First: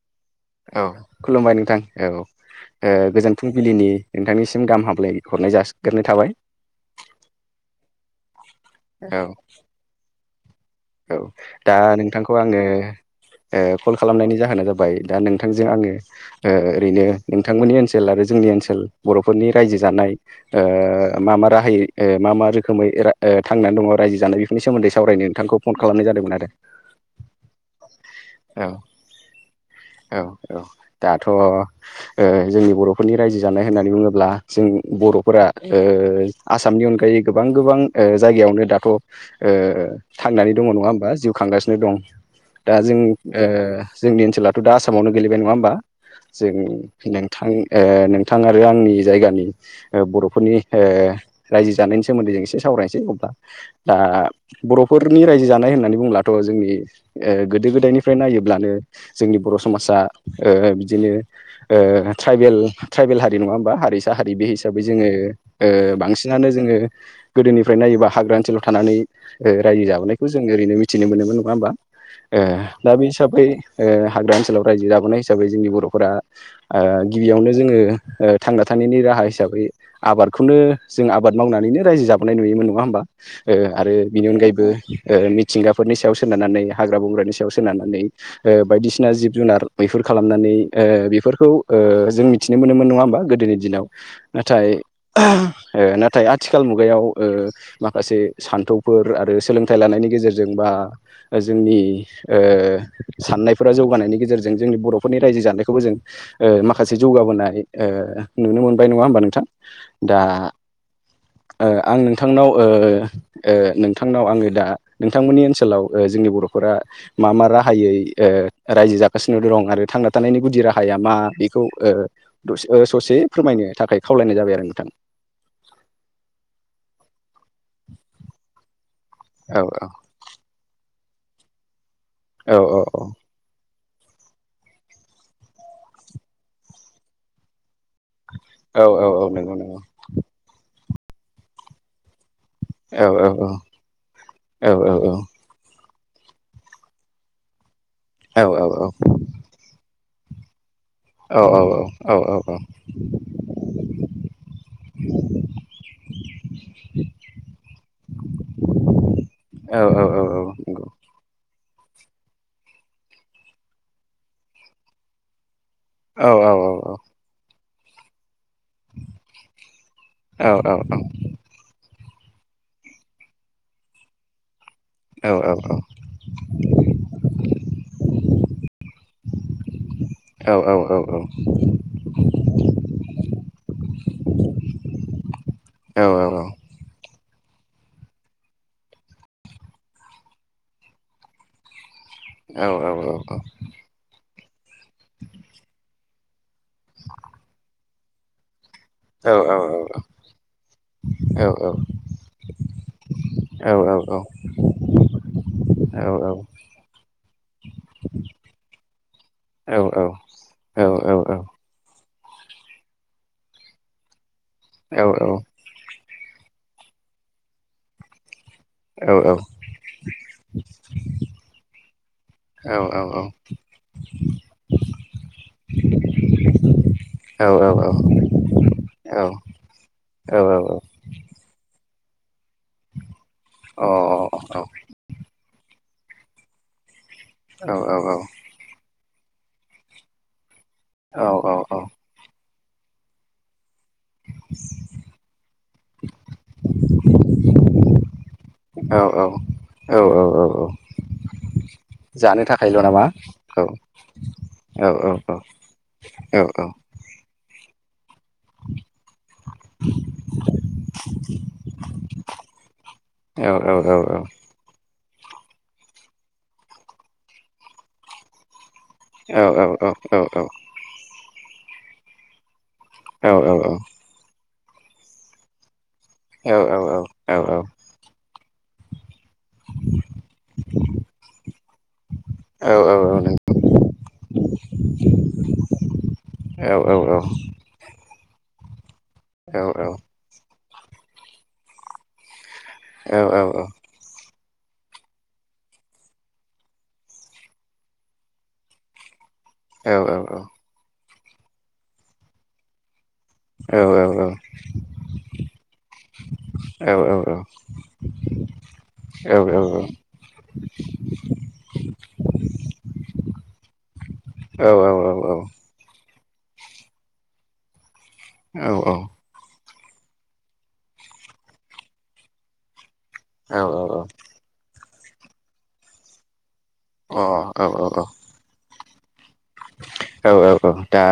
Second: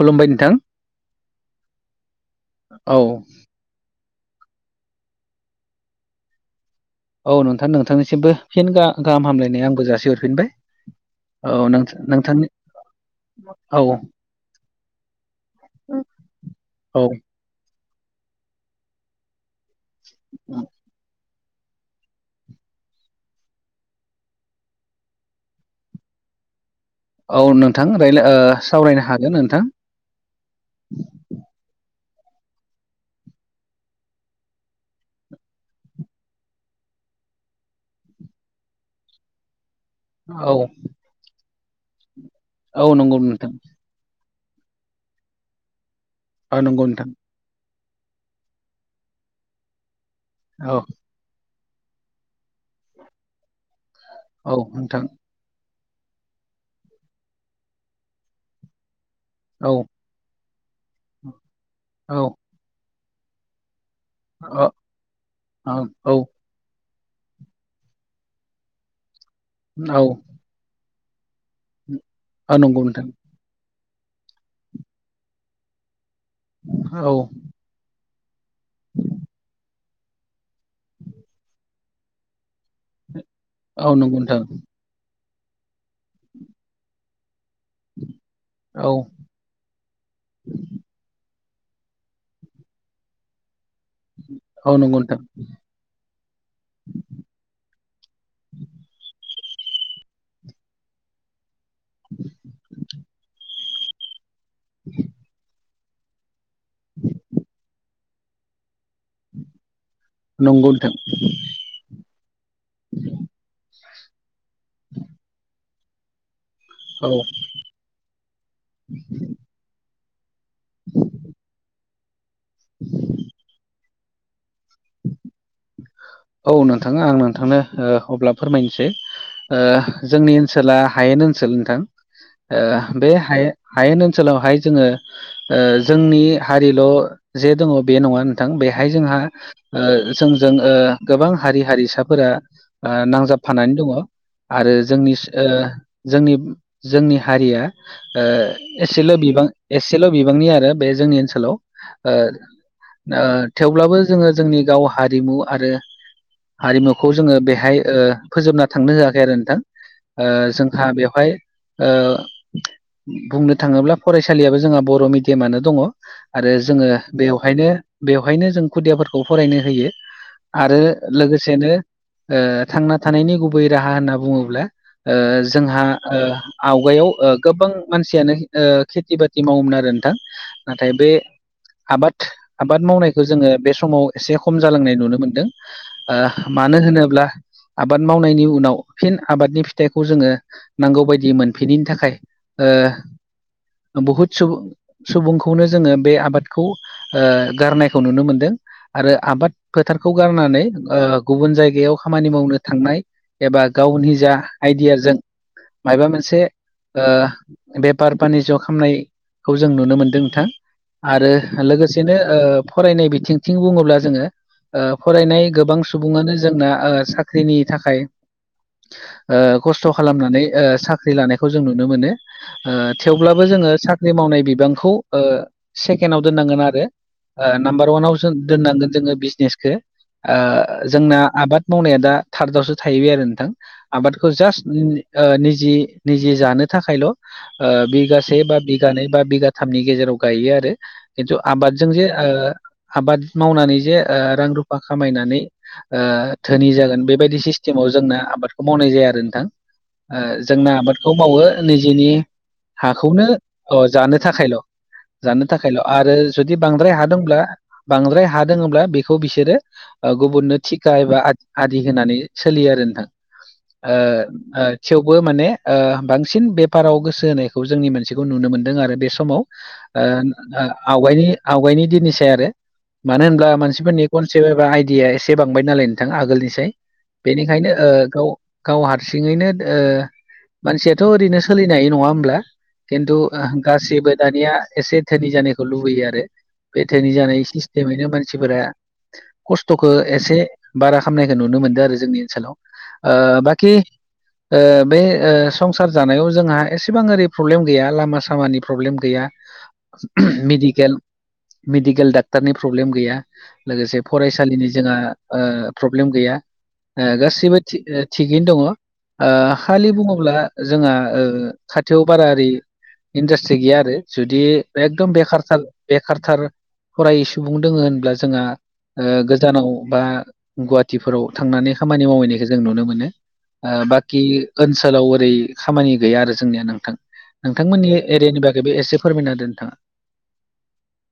खुलुमबाय नोंथां औ खुलुमबाय नोंथां औ औ गोजोन। फुंबिलिनि नोंथांनिसिम गाह हामलाय हरनाय जाग्रोनाय थाबाय औ नोंथां नोंथांनिसिमबो फिन औ गाहाम हामलायनाय आंबो जासिहरफिनबाय औ दा नोंथां नोंथांखौ नोंथांनि आङो औ कल खालामनायनि जाहोना जाबाय दा नोंथांजों आङो औ ओरैनो बिथांमोननि ओनसोल आरो जोंनि ओनसोल बर'फोरनि रायजो जानाय मा मा राहायै मा मा रोखोमै थांनानै दङ रायजो जानाय बेफोरनि सोमोन्दै सावरायनो नोंथांखौ फन खालामनाय जादोंमोन आरो। औ नोंथां राय्लाय औ सावरायनो हागोन नोंथां। औ औ। दाथ' जोंनि बर'फोरनि रायजो जानाय होननानै बुङोब्ला जों बर'फोरा आसामनि अनगायै गोबां गोबां जायगायावनो दाथ' थांनानै औ दङ नङा होमबा जिउ खांगासिनो दं दा औ जों नंगौ नोंथां ओ जोंनि ओनसोलाथ' दा आसामावनो गोेलैबाय नङा होमबा औ नंगौ नोंथां जों थां ओ नोंथां आरो आंनि जायगानि ओ बर'फोरनि औ ओ रायजो जानायनि सोमोन्दै जों एसे सावरायनोसै अब्ला दा औ बर' नोंथां रायजो जानाय होननानै बुंब्लाथ' जोंनि ओ गोदो गोदायनिफ्राय नायोब्लानो जोंनि बर' औ समाजा ओ बिदिनो ओ औ ट्राइबेल ट्राइबेल हारि नङा होमबा हारिसा हारि बे औ औ हिसाबै जोङो ओ औ बांसिनानो जोङो गोदोनिफ्रायनायोबा हाग्रा ओनसोलाव थानानै ओ रायजो जाबोनायखौ जों ओरैनो मिथिनो मोनोमोन नङा होमबा? ओ नंगौ दा बे नोंथां हिसाबै ओ हाग्रा ओनसोलाव रायजो जाबोनाय हिसाबै जोंनि बर'फोरा आ औ गिबियावनो जोङो ओ थांना थानायनि राहा हिसाबै आबादखौनो जों आबाद मावनानैनो रायजो जाबोनाय नुयोमोन नङा होमबा ओ औ आरो नंगौ बिनि नोंथां अनगायै ओ मिथिंगाफोरनि सायाव सोनारनानै हाग्रा बंग्रानि सायाव सोनारनानै ओ औ बायदिसिना जिब जुनार मैहुर खालामनानै ओ बेफोरखौ ओ जों मिथिनो मोनोमोन नङा होमबा गोदोनि दिनाव? नाथाय औ नंगौ नोंथां ओ नाथाय आथिखाल मुगायाव ओ माखासे सान्थौफोर आरो सोलोंथाइ लानायनि गेजेरजों बा जोंनि ओ साननायफोरा जौगानायनि गेजेर जों जोंनि बर'फोरनि रायजो जानायखौबो जों ओ माखासे जौगाबोनाय नुनो मोनबाय नङा होमबा नोंथां दा नंगौ नोंथां ओ आं नोंथांनाव ओ ओ नोंथांनाव आङो दा नोंथांमोननि ओनसोलाव जोंनि बर' फोरा औ मा मा राहायै ओ रायजो जागासिनो दं आरो थांना थानायनि गुदि राहाया मा बेखौ ओ ससे फोरमायनो थाखाय खावलायनाय जाबाय आरो नोंथां। औ नोंथाङा आं नोंथांनो ओ अब्ला फोरमायनोसै औ ओ जोंनि ओनसोला हायेन ओनसोल नोंथां औ ओ बे हाये हायेन ओनसोलावहाय जोङो ओ जोंनि हारिल' जे दङ बे नङा थां औ बेहाय औ जोंहा औ नंगौ नंगौ ओ जोंजों ओ गोबां हारि हारिसाफोरा ओ औ औ नांजाबफानानै दङ औ आरो औ औ जोंनि ओ जोंनि जोंनि हारिया ओ औ एसेल' बिबां एसेल' बिबांनि आरो बे जोंनि औ ओनसोलाव औ ओ थेवब्लाबो जोङो जोंनि गाव हारि रिमु आरो हारिमुखौ जोङो बेहाय ओ फोजोबना थांनो होआखै आरो नोंथां औ औ ओ औ नंगौ जोंहा बेवहाय ओ बुंनो थाङोब्ला फरायसालियाबो जोंहा बर' मिडियामानो दङ। औ औ आरो औ जोङो औ बेवहायनो बेवहायनो जों खुदियाफोरखौ फरायनो होयो औ आरो औ लोगोसेनो ओ थांना थानायनि गुबै राहा होनना बुङोब्ला। ओ औ औ जोंहा ओ आवगायाव ओ गोबां मानसियानो ओ खेथि बाथि मावोमोन आरो नोंथां। औ औ नाथाय औ बे औ आबाद आबाद मावनायखौ जोङो बे समाव एसे खम जालांनाय नुनो मोनदों। ओ मानो होनोब्ला आबाद मावनायनि उनाव फिन आबादनि फिथाइखौ जोङो नांगौ बायदि मोनफिनिनि थाखाय ओ बुहुद सुबु सुबुंखौनो जोङो बे आबाद खौ ओ गारनायखौ नुनो मोनदों आरो आबाद फोथारखौ गारनानै ओ गुबुन जायगायाव खामानि मावनो थांनाय एबा गावनिजा आइडियाजों माबा औ औ मोनसे ओ बेफार फानिज खामनायखौ जों नुनो मोनदों नोंथां। आरो लोगोसेनो ओ फरायनाय बिथिंथिं बुङोब्ला जोङो ओ फरायनाय गोबां सुबुङानो जोंना ओ साख्रिनि थाखाय ओ खस्थ' खालामनानै ओ साख्रि लानायखौ जों नुनो मोनो। औ ओ थेवब्लाबो जोङो साख्रि मावनाय बिबांखौ ओ सेकेणडआव दोननांगोन आरो नाम्बार अवानाव जों दोननांगोन जोङो बि बिजनेसखौ जोंना आबाद मावनाया दा थार्दआवसो थाहैबाय आरो नोंथां आबादखौ जास्ट नि-निजि-निजि जानो थाखायल' बिगासे बा बिगानैै बा बिगाथामनि गेजेराव गायो आरो औ खिन्थु आबादजों जे आबाद मावनानै जे रां रुफा खामायनानै धोनि जागोन बेबायदि सिस्टेमाव जोंना आबाद मावनाय जाया आरो नोंथां औ जोंना आबादखौ मावो निजेनि जानो थाखायल' नामा हाखौनो औ जानो थाखायल' जानो थाखायल' आरो औ जुदि बांद्राय हा दङब्ला बांद्राय हा दङब्ला बेखौ बिसोरो गुबुननो थिका एबा आ-आदि होनानै सोलियो आरो नोंथां। ओ ओ थेवबो माने बांसिन बेफाराव गोसो होनायखौ जोंनि मानसिखौ नुनो मोनदों आरो बे स समाव औ औ आवगायनि-आवगायनि दिननिसाय आरो मानो होनब्ला मानसि नि कनसेप्ट एबा आइडिया एसे बांबाय नालाय नोंथां आगोलनिसाय बेनिखायनो गाव गाव हारसिङैनो मानसियाथ' ओरैनो सोलिनो हायो नङा होमब्ला खिन्थु गासिबो दानिया एसे धोनि जानायखौ लुबैयो आरो बे धोनि जानाय सिस्टेमैनो मानसिफोरा खस्थ'खौ एसे बारा खामनायखौ नुनो मोनदों आरो जोंनि ओनसोलाव ओ बाखि बे संसार जानायाव जोंहा एसेबां ओरै प्रब्लेम गैया लामा सामानि प्रब्लेम गैया मेडिकेल मेडिकेल डाक्टारनि प्रब्लेम गैया। औ लोगोसे औ औ फरायसालिनि जोंहा प्रब्लेम गैया। औ औ औ गासैबो थिग-थिगैनो दङ औ खालि अ बुङोब्ला जोंहा खाथियाव बारा ओरै इन्डास्ट्रि गैया आरो जुदि औ एकदम बेखारथार बेखारथार फरायै सुबुं दोङो होनब्ला जोंआ औ औ गोजानाव बा गुवाहाटिफोराव थांनानै खामानि मावहैनायखौ जों नुनो मोनो। औ बाखि ओनसोलाव ओरै खामानि गैया आरो जोंनिया नोंथां नोंथांमोननि एरियानि बागैबो एसे फोरमायना होदो नोंथाङा। औ औ औ दा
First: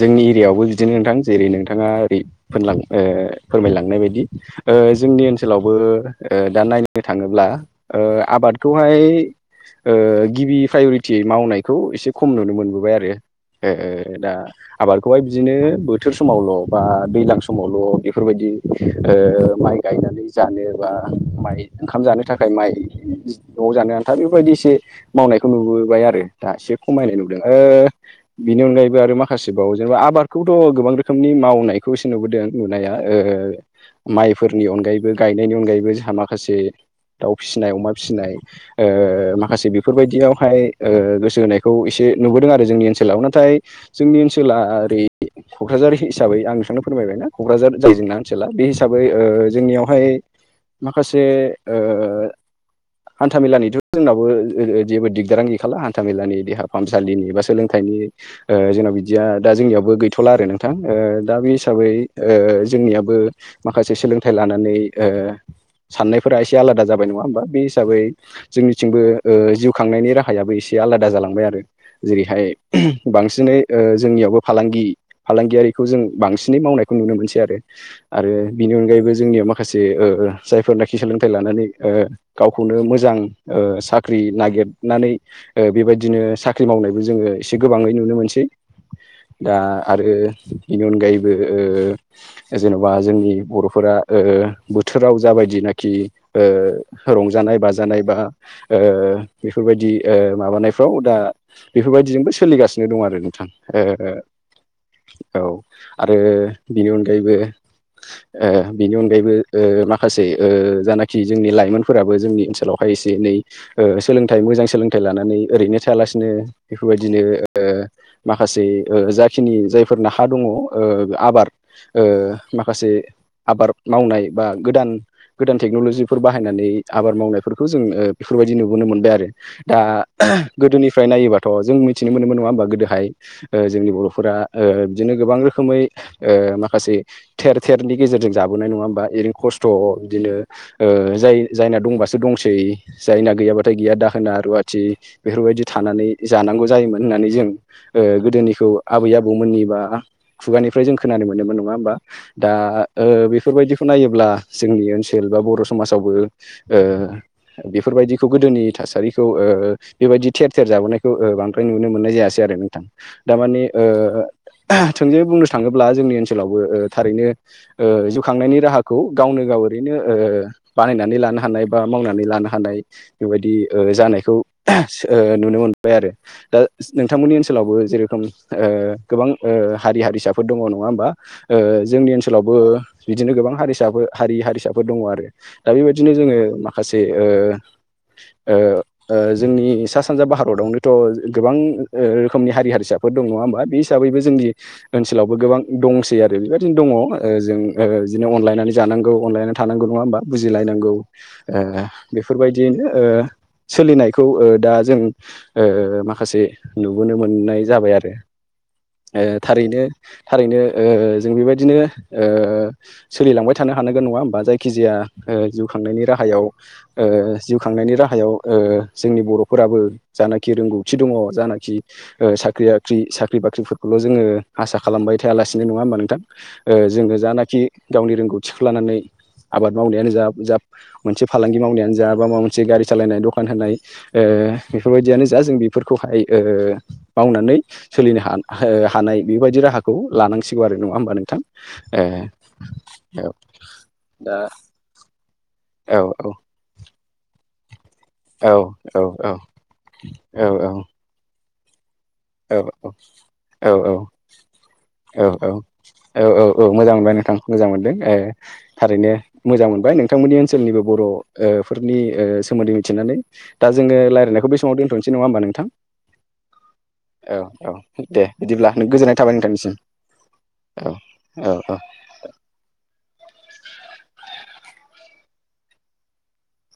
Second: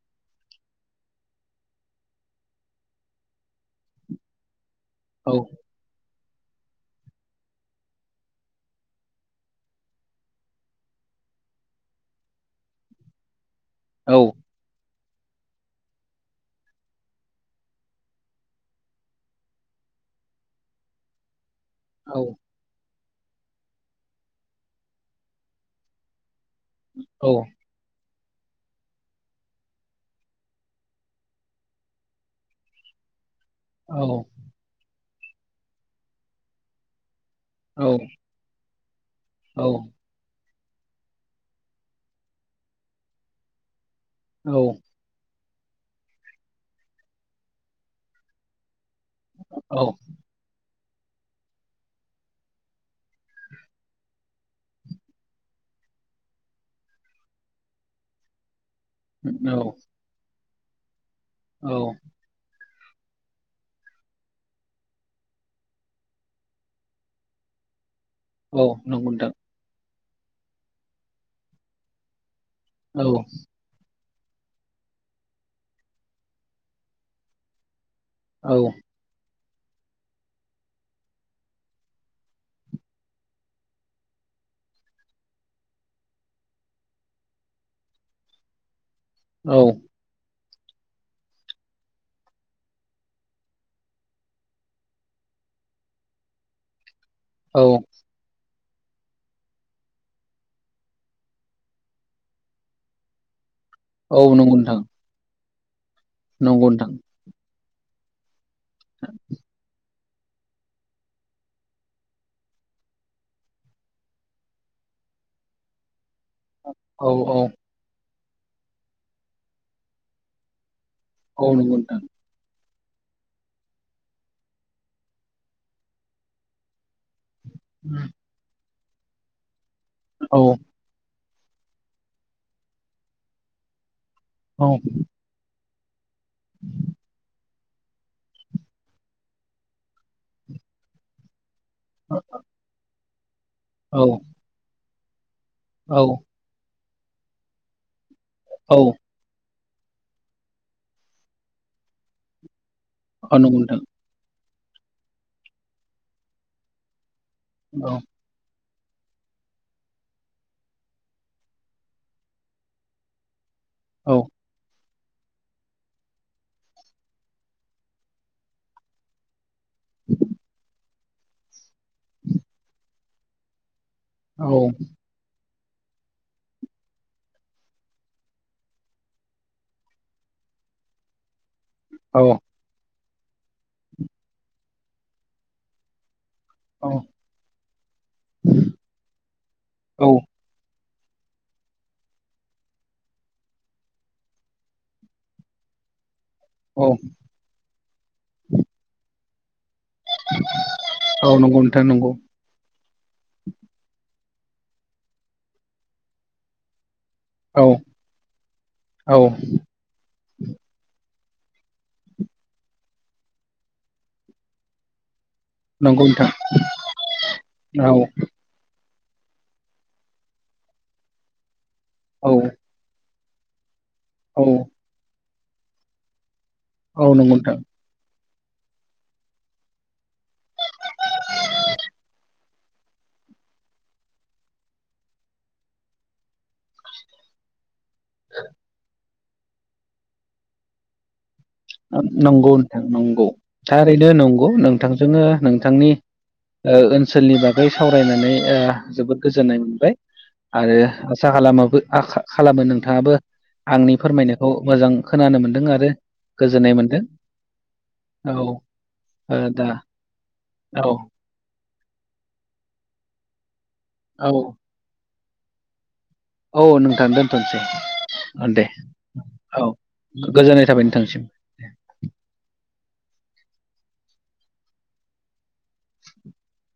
जोंनि एरियायावबो बिदिनो नोंथां जेरै नोंथाङा ओरै फोरलां फोरमायलांनाय बायदि जोंनि औ ओनसोलावबो दा नायनो थाङोब्ला आबादखौहाय गिबि प्रायरिटियै मावनायखौ एसे खम नुनो मोनबोबाय आरो औ दा आबादखौहाय बिदिनो बोथोर समावल' बा दैलां समावल' बेफोरबायदि माइ गायनानै जानो बा माइ ओंखाम औ जानो थाखाय माइ न'आव जानो आन्था बेफोरबायदि एसे मावनायखौ नुबोबाय आरो दा एसे खमायनाय नुदों औ बिनि अनगायैबो आरो माखासेबाव जेनेबा आबादखौथ' गोबां रोखोमनि मावनायखौ एसे नुबोदों नुनाया औ माइफोरनि अनगायैबो गायनायनि अनगायैबो जोंहा माखासे दाउ फिसिनाय अमा फिसिनाय औ माखासे बेफोरबायदियावहाय गोसो होनायखौ एसे नुबोदों आरो जोंनि ओनसोलाव नाथाय जोंनि औ ओनसोला ओरै क'क्रराझार हिसाबै आं नोंथांनो फोरमायबायना क'क्रराझार जायो जोंना ओनसोला बे हि साबै औ जोंनियावहाय माखासे हान्था मेलानिथ' जोंनाबो जेबो दिगदारानो गैखाला हान्थामेलानि देहा फाहामसालिनि बा सोलोंथाइनि जोंनाव बिदिया दा जोंनियावबो गैथ'ला आरो नों थां दा बे हिसाबै जोंनियाबो माखासे सोलोंथाइ लानानै साननायफोरा एसे आलादा जाबाय नङा होमबा बे हिसाबै औ जोंनिथिंबो नंगौ नोंथां जिउ खांनायनि राहायाबो एसे आलादा जालांबाय आरो जेरैहाय औ बांसिनै ओ जोंनियावबो फालांगि फालांगियारिखौ जों बांसिनै मावनायखौ नुनो मोनसै आरो आरो औ बिनि अनगायैबो जोंनियाव माखासे ओ जायफोरनाखि सोलोंथाइ लानानै ओ गावखौनो मोजां ओ साख्रि नागिरनानै बेबायदिनो ओ साख्रि साख्रि मावनायबो जोङो एसे गोबाङै नुनो मोनसै दा औ आरो बेनि अनगायैबो जेन'बा जोंनि बर'फोरा ओ बोथोराव जाबादि नाखि रंजानाय औ बाजानाय बा ओ बेफोरबायदि ओ माबानायफ्राव दा बेफोरबायदिजोंबो सोलिगासिनो दं आरो नोंथां औ नंगौ नोंथां ओ औ आरो नंगौ बिनि नोंथां अनगायैबो बिनि अनगायैबो माखासे माखासे ओ जानाखि जोंनि लाइमोनफोराबो जोंनि ओनसोलावहाय एसे एनै ओ सोलोंथाइ मोजां सोलोंथाइ लानानै ओरैनो थायालासे औ बेफोरबायदिनो औ ओ माखासे ओ जाखिनि जायफोर ना हा दङ ओ औ आबाद नंगौ नोंथां ओ माखासे आबाद मावनाय बा गोदान गोदान टेक्न'ल'जिफोर बाहायनानै आबाद मावनाय बेफोरखौ जों बेफोरबायदि नुबोनो मोनबाय आरो दा औ औ गोदोनि फ्राय नायोबाथ' जों मिथिनो मोनोमोन नङा होमबा गोदोहाय ओ जोंनि बर'फोरा औ बिदिनो गोबां रोखोमै माखासे थेर सेरनि गेजेरजों जाबोनाय नङा होमबा ओरैनो खस्थ' बिदिनो ओ जाय जायना दंबासो दंसै जायना गैयाबाथाय गैया दाहोना रुवाथि बेफोरबायदि औ थानानै जानांगौ जायोमोन होननानै जों गोदोनिखौ औ आबै आबौमोननिबा खुगानिफ्राय जों खोनानो मोनोमोन नङा होमबा दा औ नंगौ नोंथां बेफोरबायदिखौ नायोब्ला जोंनि ओनसोल बा बर' समाजावबो औ बेफोरबायदि बेखौ गोदोनि थासारिखौ बेबायदि थेर थेर जाबोनायखौ बांद्राय नुनो मोननाय जायासै आरो नोंथां थारमाने औ थोंजोे बुंनो थाङोब्ला जोंनि ओनसोलावबो थारैनो जउखांनायनि राहाखौ गावनो गाव ओरैनो बानायनानै लानो हानाय बा मावनानै लानो हानाय बेबायदि जानायखौ औ नुनो मोनबाय आरो दा नोंथांमोननि ओनसोलावबो जेरोखम गोबां हारि हारिसाफोर दङ नङा होमबा ओ जोंनि औ ओनसोलावबो बिदिनो गोबां हारिसाफोर हारि हारिसाफोर दङ आरो दा बेबायदिनो जोंङो औ माखासे ओ ओ जोंनि सा सानजा भारतआवनोथ' गोबां रोखोमनि हारि हारिसाफोर दं नंङा होमबा बे हिसाबैबो जोंनि ओनसोलावबो गोबां दंसै आरो आरो बेबायदिनो दङ जों बिदिनो अनलायनानै जानांगौ अनलायनानै थानांगौ नङा होमबा बुजिलायनांगौ औ नंगौ नोंथां नंगौ बेफोरबायदियैनो सोलिनायखौ दा जों ओ माखासे नुबोनो औ मोननाय जाबाय आरो औ थारैनो थारैनो जों बेबायदिनो सोलिलांबाय थानो हानांगोन नंङा होमबा जायखिजाया जिउ नंगौ खांनायनि नोंथां राहायाव जिउ औ खांनायनि राहायाव जोंनि बर' फोराबो जानाखि रोंगौथि दङ जानाखि औ साख्रि बाख्रि साख्रि बाख्रिफोर खौल' जोङो औ आसा खालामबाय थायालासिनो नङा होमबा नोंथां औ जोङो नंगौ नोंथां जानाखि गावनि रोंगौथिखौ लानानै आबाद मावनायानो जा जा मोनसे फालांगि मावनायानो जा बा मावनाय से गारि सालायनाय दखान होनाय बेफोरबायदियानो जा जों बेफोरखौहाय मावनानै सोलिनो ह हानाय बेबायदि राहाखौ लानांसिगौ आरो नङा होमबा नोंथां ए नंगौ नोंथां नंगौ औ थाररैनो दा नंगौ नोंथांजोंनो नोंथांनि औ औ ओ ओनसोलनि बागै सावरायनानै औ ओ औ जोबोद औ गोजोननाय मोनबाय औ औ आरो आसा खालामो औ खालामो नोंथाङाबो आंनि फोरमायनायखौ मोजां खोनानो मोनदों आरो औ औ औ गोजोननाय मोजां मोनदों मोनबाय नोंथां मोजां मोनदों ओ थारैनो दा मोजां मोनबाय नोंथांमोननि ओनसोलनिबो औ बर' ओ फोरनि ओ सोमोन्दै मिथिनानै दा जोङो औ रायलायनायखौ बे समाव दोनथ'नोसै नङा होमबा नोंथां? औ नोंथां औ दोनथ'नोसै औ दे बिदिब्ला गोजोननाय थाबाय औ नोंथांनिसिम गोजोननाय थाबाय औ नोंथांसिम। औ औ [inaudible] [inaudible]